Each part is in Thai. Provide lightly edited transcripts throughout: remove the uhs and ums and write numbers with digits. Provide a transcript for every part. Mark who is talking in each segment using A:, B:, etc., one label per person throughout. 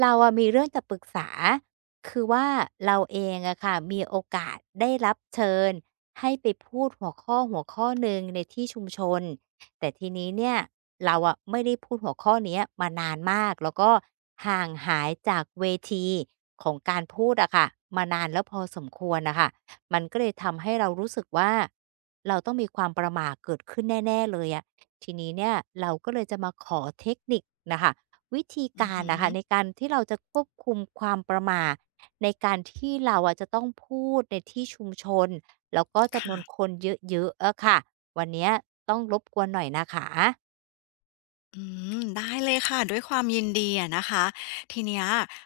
A: เราอะมีเรื่องจะปรึกษาคือว่าเราเองอะค่ะมีโอกาสได้รับเชิญให้ไปพูดหัวข้อหัวข้อหนึ่งในที่ชุมชนแต่ทีนี้เนี่ยเราอะไม่ได้พูดหัวข้อเนี้ยมานานมากแล้วก็ห่างหายจากเวทีของการพูดอะค่ะมานานแล้วพอสมควรน่ะค่ะมันก็เลยทำให้เรารู้สึกว่าเราต้องมีความประหม่าเกิดขึ้นแน่ๆเลยอะทีนี้เนี่ยเราก็เลยจะมาขอเทคนิคน่ะค่ะ วิธี
B: อือ
A: การ
B: ฮึ
A: นะคะในการที่เราจะควบคุมความประหม่าในการที่เราอะจะต้องพูดในที่ชุมชนแล้วก็จำนวนค
B: ค่ะ
A: นเยอะๆอะค่ะวันเนี้ยต้องรบกวนหน่อยนะคะ
B: อืได้เลยค่ะด้วยความยินดีอะนะคะทีเนี้ย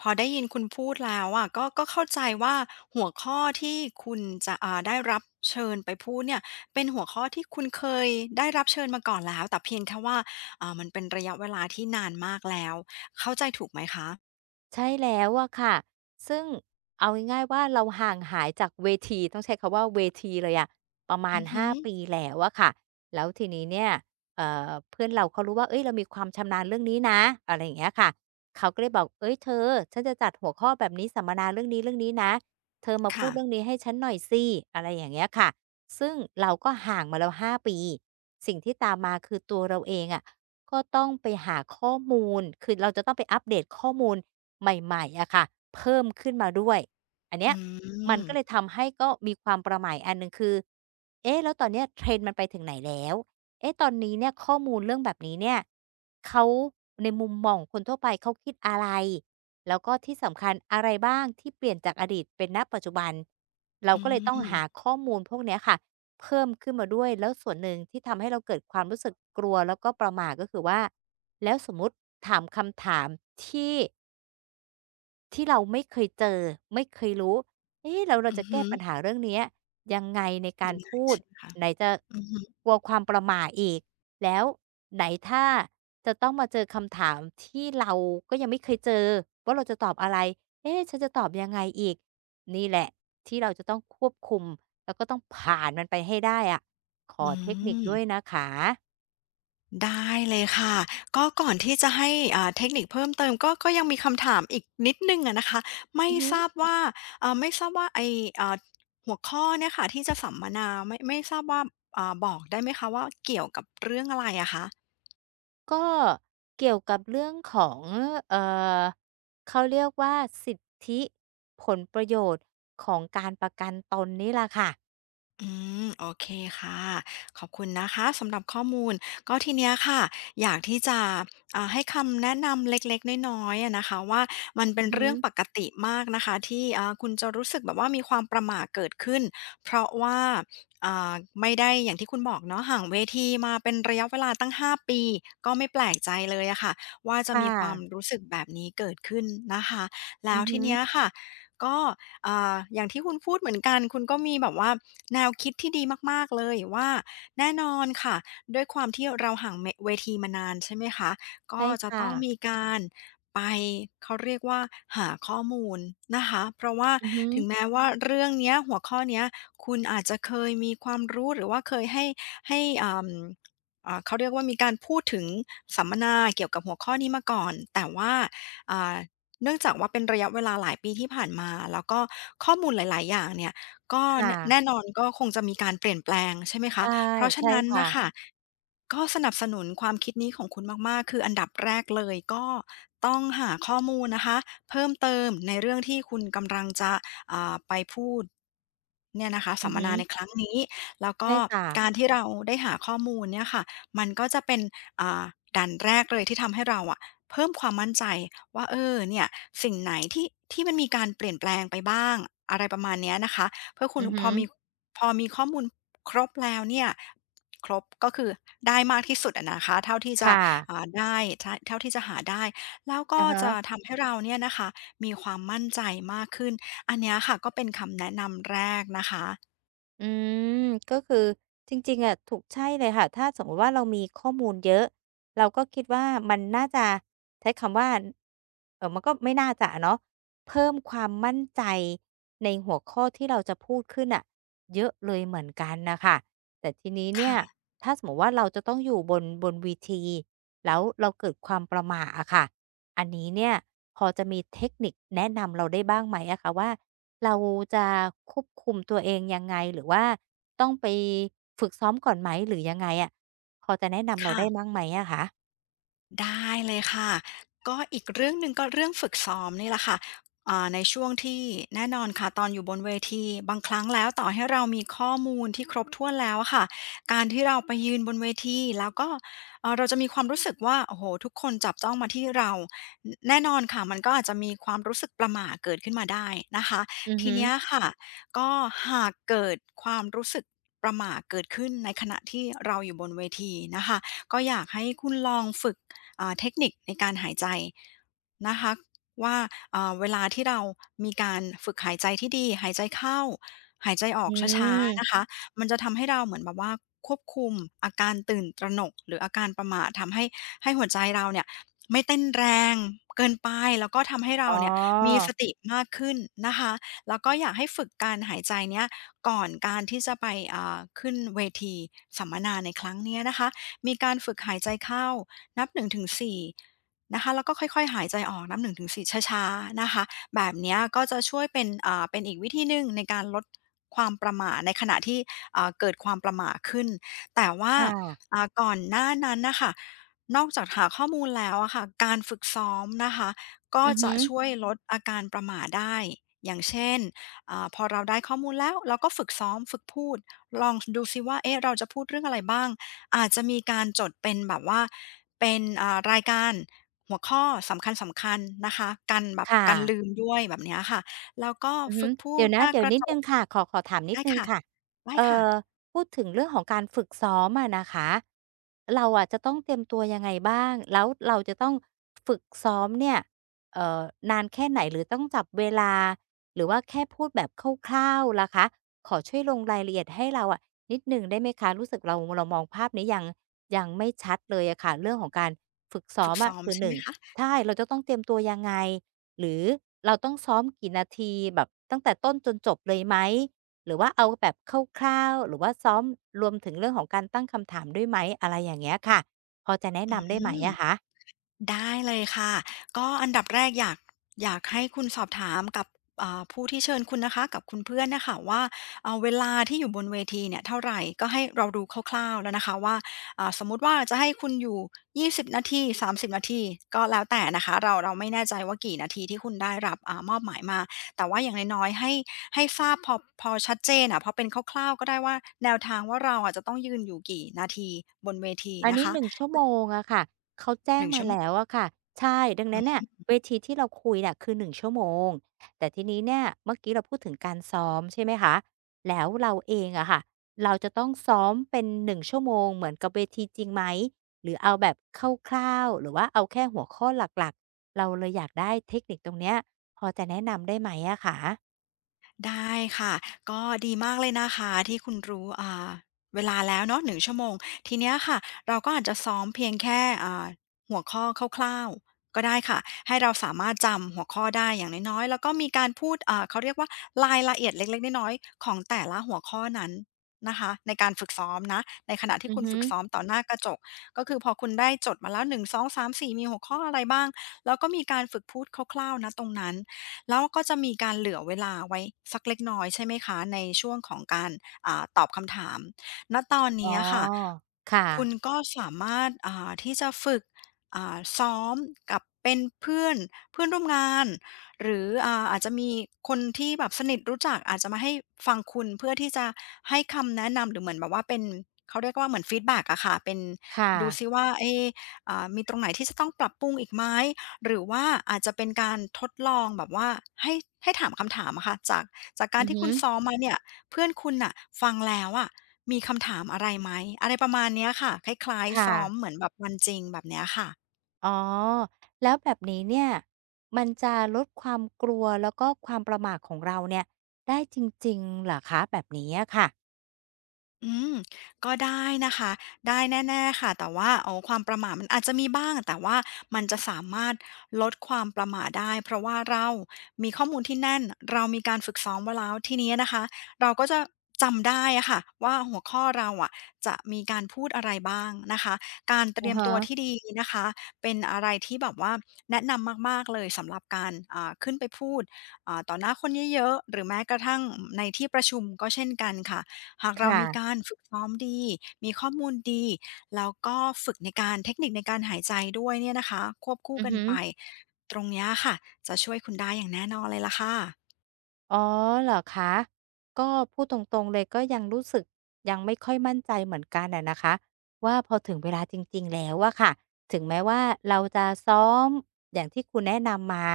B: พอได้ยินคุณพูดแล้วอะก็เข้าใจว่าหัวข้อที่คุณจะได้รับเชิญไปพูดเนี่ยเป็นหัวข้อที่คุณเคยได้รับเชิญมาก่อนแล้วแต่เพียงแค่ว่ามันเป็นระยะเวลาที่นานมากแล้วเข้าใจถูกไหมคะ
A: ใช่แล้วอะค่ะซึ่งเอาง่ายๆว่าเราห่างหายจากเวทีต้องใช้คำว่าเวทีเลยอะประมาณ
B: อือฮึ
A: ห้าปีแล้วอะค่ะแล้วทีนี้เนี่ยเพื่อนเราเขารู้ว่าเฮ้ยเรามีความชำนาญเรื่องนี้นะอะไรอย่างเงี้ยค่ะเขาก็เลยบอกเฮ้ยเธอฉันจะจัดหัวข้อแบบนี้สัมมนาเรื่องนี้ๆนะเธอมาพูดเรื่อง
B: ค่ะ
A: นี้ให้ฉันหน่อยสิอะไรอย่างเงี้ยค่ะซึ่งเราก็ห่างมาแล้วห้าปีสิ่งที่ตามมาคือตัวเราเองอะ ก็ต้องไปหาข้อมูลคือเราจะต้องไปอัปเดตข้อมูลใหม่ๆอะค่ะเพิ่มขึ้นมาด้วยอันเนี้
B: อื
A: ยมัน
B: ม
A: ก็เลยทำให้ก็มีความประหม่าอันหนึ่งคือเอ๊ะแล้วตอนเนี้ย Trend มันไปถึงไหนแล้วเอ๊ะตอนนี้เนี่ยข้อมูลเรื่องแบบนี้เนี่ยเขาในมุมมองของคนทั่วไปเขาคิดอะไรแล้วก็ที่สำคัญอะไรบ้างที่เปลี่ยนจากอดีตเป็นณปัจจุบัน เรา
B: อื
A: ก็เลยต้องหา
B: ม
A: ข้อมูลพวกเนี้ยค่ะ เพิ่มขึ้นมาด้วยแล้วส่วนหนึ่งที่ทำให้เราเกิดความรู้สึกกลัวแล้วก็ประหม่าก็คือว่าแล้วสมมุติถามคำถามที่ ที่เราไม่เคยเจอไม่เคยรู้เอ๊ะแล้วเรา
B: อื
A: จะ
B: อ
A: แก้
B: ฮึ
A: ปัญหาเรื่องเนี้ยยังไงในการ
B: ยังไง
A: พูด
B: ใช่ไหมคะ
A: ไหนจะ
B: อือหือ
A: กลัวความประหม่าอีกแล้วไหนถ้าจะต้องมาเจอคำถามที่เราก็ยังไม่เคยเจอว่าเราจะตอบอะไรเอ๊ะฉันจะตอบยังไงอีกนี่แหละที่เราจะต้องควบคุมแล้วก็ต้องผ่านมันไปให้ได้อะขอ
B: อื
A: เทคนิคด้วย
B: ม
A: นะคะ
B: ได้เลยค่ะก็ก่อนที่จะให้เทคนิคเพิ่มเติมก็ยังมีคำถามอีกนิดหนึ่งอะนะคะไม่
A: อือฮึ
B: ทราบว่าไม่ทราบว่าไออ่าหัวข้อเนี่ยค่ะที่จะสัมมนาไม่ทราบว่าบอกได้ไหมคะว่าเกี่ยวกับเรื่องอะไรอะคะ
A: ก็เกี่ยวกับเรื่องของเอ่อเขาเรียกว่าสิทธิผลประโยชน์ของการประกันตนนี่แหละค่ะ
B: อืมโอเคค่ะขอบคุณนะคะสำหรับข้อมูลก็ทีเนี้ยค่ะอยากที่จะให้คำแนะนำเล็กๆน้อยๆอะนะคะว่ามันเป็
A: อื
B: น
A: อฮึ
B: เรื่องปกติมากนะคะที่คุณจะรู้สึกแบบว่ามีความประหม่าเกิดขึ้นเพราะว่าอ่าไม่ได้อย่างที่คุณบอกเนาะห่างเวทีมาเป็นระยะเวลาตั้ง5ปีก็ไม่แปลกใจเลยอะค่ะว่าจะ
A: ค่
B: มีความ
A: ะ
B: รู้สึกแบบนี้เกิดขึ้นนะคะแล้
A: อื
B: ว
A: อ
B: ที
A: ฮึ
B: เนี้ยค่ะก็ อย่างที่คุณพูดเหมือนกัน คุณก็มีแบบว่าแนวคิดที่ดีมากๆ เลยว่าแน่นอนค่ะด้วยความที่เราห่างเมเวทีมานานใช่ไหมคะก็
A: ใช่
B: จะ
A: ค่ะ
B: ต้องมีการไปเขาเรียกว่าหาข้อมูลนะคะเพราะว่า
A: อือฮึ
B: ถึงแม้ว่าเรื่องเนี้ยหัวข้อเนี้ยคุณอาจจะเคยมีความรู้หรือว่าเคยให้เขาเรียกว่ามีการพูดถึงสัมมนาเกี่ยวกับหัวข้อนี้มาก่อนแต่ว่าอ่า เนื่องจากว่าเป็นระยะเวลาหลายปีที่ผ่านมาแล้วก็ข้อมูลหลายๆอย่างเนี่ยก็
A: ค่ะ
B: แน่นอนก็คงจะมีการเปลี่ยนแปลงใช่ไหมคะ
A: ใช่
B: เพราะฉะ
A: ใช่
B: นั้น
A: ค่ะ
B: น่ะค่ะก็สนับสนุนความคิดนี้ของคุณมาก ๆ คืออันดับแรกเลยก็ต้องหาข้อมูลนะคะเพิ่มเติมในเรื่องที่คุณกำลังจะไปพูดเนี่ยนะคะ
A: อื
B: สั
A: อ
B: มม
A: ฮึ
B: นาในครั้งนี้แล้ว
A: ใช่
B: ก็
A: ค่ะ
B: การที่เราได้หาข้อมูลเนี่ยค่ะมันก็จะเป็นอ่าด่านแรกเลยที่ทำให้เราอะ เพิ่มความมั่นใจว่าเออเนี่ยสิ่งไหนที่มันมีการเปลี่ยนแปลงไปบ้างอะไรประมาณเนี้ยนะคะเพื่อคุ
A: อื
B: ณ
A: อ
B: พ
A: ฮึ
B: อมีพอมีข้อมูลครบแล้วเนี่ยครบก็คือได้มากที่สุดอะนะคะเท่าที่จะ
A: ค่ะ
B: ได้ทเท่าที่จะหาได้แล้วก็
A: อะฮะ
B: จะทำให้เราเนี่ยนะคะมีความมั่นใจมากขึ้นอันเนี้ยค่ะก็เป็นคำแนะนำแรกนะคะ
A: อืมก็คือจริงๆอะถูกใช่เลยค่ะถ้าสมมติว่าเรามีข้อมูลเยอะเราก็คิดว่ามันน่าจะใช้คำว่าเออมันก็ไม่น่าจะเนาะเพิ่มความมั่นใจในหัวข้อที่เราจะพูดขึ้นอ่ะเยอะเลยเหมือนกันนะค่ะแต่ทีนี้เนี่ย
B: ค่ะ
A: ถ้าสมมติว่าเราจะต้องอยู่บนววทีแล้วเราเกิดความประหม่าอะค่ะอันนี้เนี่ยพอจะมีเทคนิคแนะนำเราได้บ้างไหมอะคะว่า เราจะควบคุมตัวเองยังไงหรือว่าต้องไปฝึกซ้อมก่อนไหมหรือยังไงอะพอจะแนะนำเราได้
B: ค่ะ
A: บ้างไหมอะคะ
B: ได้เลยค่ะก็อีกเรื่องหนึ่งก็เรื่องฝึกซ้อมนี่แหละค่ะในช่วงที่แน่นอนค่ะตอนอยู่บนเวทีบางครั้งแล้วต่อให้เรามีข้อมูลที่ครบถ้วนแล้วอะค่ะการที่เราไปยืนบนเวทีแล้วก็เราจะมีความรู้สึกว่าโอ้โฮทุกคนจับจ้องมาที่เรานแน่นอนค่ะมันก็อาจจะมีความรู้สึกประหม่าเกิดขึ้นมาได้นะคะ
A: อือ
B: ที
A: ฮึ
B: เนี้ยค่ะก็หากเกิดความรู้สึกประหม่าเกิดขึ้นในขณะที่เราอยู่บนเวทีนะคะก็อยากให้คุณลองฝึก เทคนิคในการหายใจนะคะว่าเวลาที่เรามีการฝึกหายใจที่ดีหายใจเข้าหายใจออ
A: อื
B: กช้าๆนะคะ
A: ม
B: มันจะทำให้เราเหมือนแบบว่าควบคุมอาการตื่นตระหนกหรืออาการประหม่าททำให้หัวใจเราเนี่ยไม่เต้นแรงเกินไปแล้วก็ทำให้
A: อ๋
B: เรา
A: อ
B: เนี่ยมีสติมากขึ้นนะคะแล้วก็อยากให้ฝึกการหายใจเนี้ยก่อนการที่จะไปขึ้นเวทีสัมมนาในครั้งเนี้ยนะคะมีการฝึกหายใจเข้า นับ1-4นงถึงสี่นะคะแล้วก็ค่อยๆหายใจออกนับ1-4ช้าๆนะคะแบบเนี้ยก็จะช่วยเป็นเป็นอีกวิธีหนึ่งในการลดความประหม่าในขณะที่เกิดความประหม่าขึ้นแต่ว่า
A: ค่ะ
B: ก่อนหน้านั้นน่ะค่ะนอกจากหาข้อมูลแล้วอะค่ะการฝึกซ้อมนะคะก็
A: อือ
B: จะ
A: ฮึ
B: ช่วยลดอาการประหม่าได้อย่างเช่นพอเราได้ข้อมูลแล้วเราก็ฝึกซ้อมฝึกพูดลองสดูซิว่าเอ๊ะเราจะพูดเรื่องอะไรบ้าง อาจจะมีการจดเป็นแบบว่าเป็นรายการหัวข้อสำคัญนะคะกันแบบ
A: ค
B: กันลื
A: ่ะ
B: มด้วยแบบเนี้ยค่ะแล้วก็
A: อือฮึ
B: ฝึกพู
A: เดี๋ย
B: ด
A: ว
B: ห
A: นะ
B: น้า
A: เดี๋ย
B: ก
A: ว
B: ระ
A: นิด
B: จ
A: หนึ่
B: ก
A: งค่ะขอถามนิด
B: ได้
A: หนึ่ง
B: ค่ะ
A: ค่ะ
B: ได้
A: เอ่
B: ค่ะ
A: อพูดถึงเรื่องของการฝึกซ้อมอะนะคะเราอะจะต้องเตรียมตัวยังไงบ้างแล้วเราจะต้องฝึกซ้อมเนี่ยเอ่อนานแค่ไหนหรือต้องจับเวลาหรือว่าแค่พูดแบบคร่าวๆล่ะคะขอช่วยลงรายละเอียดให้เราอะนิดหนึ่งได้ไหมคะรู้สึกเรามองภาพนี้ยังไม่ชัดเลยอะค่ะเรื่องของการฝึกซ้อ
B: ฝึ
A: ม
B: ก
A: อะ
B: ซ้อม
A: คือห
B: ใช่ไห
A: นึ่
B: ม
A: ง
B: คะ
A: ใช่เราจะต้องเตรียมตัวยังไง หรือเราต้องซ้อมกี่นาทีแบบตั้งแต่ต้นจนจบเลยไหมหรือว่าเอาแบบคร่าวๆหรือว่าซ้อมรวมถึงเรื่องของการตั้งคำถามด้วยไหมอะไรอย่างเงี้ยค่ะพอจะแนะ
B: อื
A: นำได้ไหมอะ
B: ม
A: คะ
B: ได้เลยค่ะก็อันดับแรกอยากให้คุณสอบถามกับผู้ที่เชิญคุณนะคะกับคุณเพื่อนนะคะว่าเวลาที่อยู่บนเวทีเนี่ยเท่าไหร่ก็ให้เราดูคร่าวๆแล้วนะคะว่าสมมุติว่าจะให้คุณอยู่20นาที30นาทีก็แล้วแต่นะคะเราไม่แน่ใจว่ากี่นาทีที่คุณได้รับมอบหมายมาแต่ว่าอย่างน้อยๆให้ทราบพอชัดเจนอะพอเป็นคร่าวๆก็ได้ว่าแนวทางว่าเราอะจะต้องยืนอยู่กี่นาทีบนเวที
A: อัน
B: นะ
A: นี้
B: คะ
A: 1 ชั่วโมงชั่วโมงอะค่ะเขาแจ้
B: ห
A: ง
B: นึ่ง
A: มา
B: ชั่วโม
A: แล้ว
B: ง
A: อะค่ะใช่ดังนั้นเนี่ยเวทีที่เราคุยเนี่ยคือ1 ชั่วโมงชั่วโมงแต่ทีนี้เนี่ยเมื่อกี้เราพูดถึงการซ้อมใช่ไหมคะแล้วเราเองอะค่ะเราจะต้องซ้อมเป็น1 ชั่วโมงเหมือนกับเวทีจริงไหมหรือเอาแบบคร่าวๆหรือว่าเอาแค่หัวข้อหลักๆเราเลยอยากได้เทคนิคตรงเนี้ยพอจะแนะนำได้ไหมอะคะ
B: ได้ค่ะก็ดีมากเลยนะคะที่คุณรู้เวลาแล้วเนาะหนึ่งชั่วโมงทีเนี้ยค่ะเราก็อาจจะซ้อมเพียงแค่หัวข้อคร่าวๆก็ได้ค่ะให้เราสามารถจำหัวข้อได้อย่างน้อยๆแล้วก็มีการพูดเขาเรียกว่ารายละเอียดเล็กๆน้อยๆของแต่ละหัวข้อนั้นนะคะในการฝึกซ้อมนะในขณะที่
A: อือ
B: คุณ
A: ฮึ
B: ฝึกซ้อมต่อหน้ากระจกก็คือพอคุณได้จดมาแล้วหนึ่งสองสามสีมีหัวข้ออะไรบ้างแล้วก็มีการฝึกพูดคร่าวๆนะตรงนั้น แล้วก็จะมีการเหลือเวลาไว้สักเล็กน้อยใช่ไหมคะในช่วงของการตอบคำถามณตอน
A: อ๋อ
B: นี้อะค่ะ
A: ค่ะ
B: คุณก็สามารถที่จะฝึกซ้อมกับเป็นเพื่อนเพื่อนร่วมงานหรืออาจจะมีคนที่แบบสนิทรู้จักอาจจะมาให้ฟังคุณเพื่อที่จะให้คำแนะนำหรือเหมือนแบบว่าเป็นเขาเรียกว่าเหมือนฟีดแบ็กอะค่ะเป็น
A: ค่ะ
B: ดูซิว่าเอ๊มีตรงไหนที่จะต้องปรับปรุงอีกไหม หรือว่าอาจจะเป็นการทดลองแบบว่าให้ให้ถามคำถามอะค่ะจากกา
A: อื
B: ร
A: อ
B: ที่
A: ฮึ
B: คุณซ้อมมาเนี่ยเพื่อนคุณน่ะฟังแล้วอะมีคำถามอะไรไหมอะไรประมาณเนี้ยค่ะคล้ายๆ
A: ค่ะ
B: ซ้อมเหมือนแบบวันจริงแบบเนี้ยค่ะ
A: อ๋อแล้วแบบนี้เนี่ยมันจะลดความกลัวแล้วก็ความประหม่าของเราเนี่ยได้จริงๆเหรอคะแบบนี้อะค่ะ
B: อืมก็ได้นะคะได้แน่ๆค่ะแต่ว่าอ๋อความประมาทมันอาจจะมีบ้างแต่ว่ามันจะสามารถลดความประมาทได้เพราะว่าเรามีข้อมูลที่แน่นเรามีการฝึกซ้อมไว้แล้วทีนี้นะคะเราก็จะจำได้อะค่ะว่าหัวข้อเราอะจะมีการพูดอะไรบ้างนะคะการเต
A: อะ
B: รียม
A: ฮะ
B: ตัวที่ดีนะคะเป็นอะไรที่แบบว่าแนะนำมากๆเลยสำหรับการขึ้นไปพูดต่อหน้าคนเยอะๆหรือแม้กระทั่งอืมในที่ประชุมก็เช่นกันค่ะ หากเรา
A: ค่ะ
B: มีการฝึกซ้อมดี มีข้อมูลดี แล้วก็ฝึกในการเทคนิคในการหายใจด้วยเนี่ยนะคะควบคู่
A: อือ
B: กัน
A: ฮึ
B: ไปตรงเนี้ยค่ะ จะช่วยคุณได้อย่างแน่นอนเลยล่ะค่ะ
A: อ๋อเหรอคะก็พูดตรงๆเลยก็ยังรู้สึกไม่ค่อยมั่นใจเหมือนกันอะนะคะว่าพอถึงเวลาจริงๆแล้วอะค่ะถึงแม้ว่าเราจะซ้อมอย่างที่คุณแนะนำมา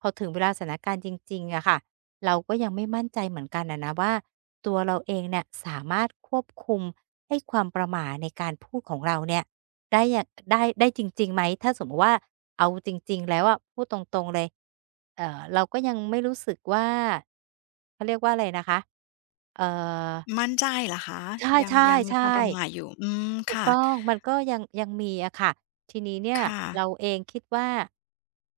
A: พอถึงเวลาสถานการณ์จริงๆอะค่ะเราก็ยังไม่มั่นใจเหมือนกันอะนะว่าตัวเราเองเนี่ยสามารถควบคุมให้ความประหม่าในการพูดของเราเนี่ย ได้จริงๆไหมถ้าสมมุติว่าเอาจริงๆแล้วอะพูดตรงๆเลยเราก็ยังไม่รู้สึกว่าเขาเรียกว่าอะไรนะคะเอ่อ
B: มั่นใจเหรอคะ
A: ใ
B: ยังยังมี
A: ช่
B: ความประห
A: ๆ
B: ม่าอยู่ อืม
A: ๆถูก
B: ค่ะ
A: ต้องมันก็ยังมีอะค่ะทีนี้เนี่ย
B: ค่ะ
A: เราเองคิดว่า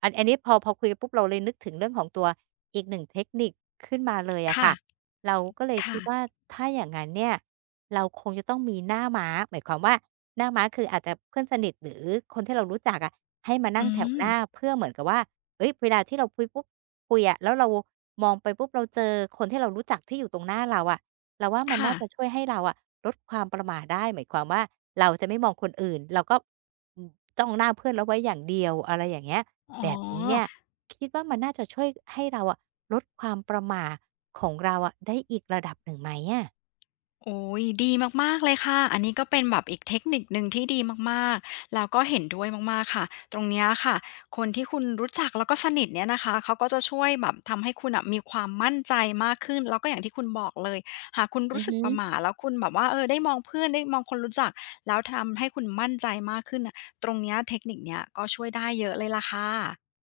A: อันนี้พอคุยปุ๊บเราเลยนึกถึงเรื่องของตัวอีกหนึ่งเทคนิคขึ้นมาเลยอะ
B: ค่ะ
A: ค่ะเราก็เลยคิดว่า
B: ค่ะ
A: ถ้าอย่างงั้นเนี่ยเราคงจะต้องมีหน้าม้าหมายความว่าหน้าม้าคืออาจจะเพื่อนสนิทหรือคนที่เรารู้จักอะให้มานั่
B: อื
A: งแถว
B: ม
A: หน้าเพื่อเหมือนกับว่าเฮ้ยเวลาที่เราคุยปุ๊บคุยอะแล้วเรามองไปปุ๊บเราเจอคนที่เรารู้จักที่อยู่ตรงหน้าเราอะ เราว่ามัน
B: ค่ะ
A: น่าจะช่วยให้เราอะลดความประหม่าได้หมายความว่าเราจะไม่มองคนอื่นเราก็อืมจ้องหน้าเพื่อนแล้วไว้อย่างเดียวอะไรอย่างเงี้ย
B: อ๋อ
A: แบบนี้เนี่ยคิดว่ามันน่าจะช่วยให้เราอะลดความประหม่าของเราอะได้อีกระดับหนึ่งไหมอะ
B: โอ้ยดีมากๆเลยค่ะอันนี้ก็เป็นแบบอีกเทคนิคหนึ่งที่ดีมากๆแล้วก็เห็นด้วยมากๆค่ะตรงเนี้ยค่ะคนที่คุณรู้จักแล้วก็สนิทเนี่ยนะคะเขาก็จะช่วยแบบทำให้คุณอะมีความมั่นใจมากขึ้นแล้วก็อย่างที่คุณบอกเลยหากคุณ
A: อื
B: รู้
A: อ
B: สึ
A: ฮึ
B: กประหม่าแล้วคุณแบบว่าเออได้มองเพื่อนได้มองคนรู้จักแล้วทำให้คุณมั่นใจมากขึ้นน่ะตรงเนี้ยเทคนิคเนี้ยก็ช่วยได้เยอะเลยล่ะค่ะ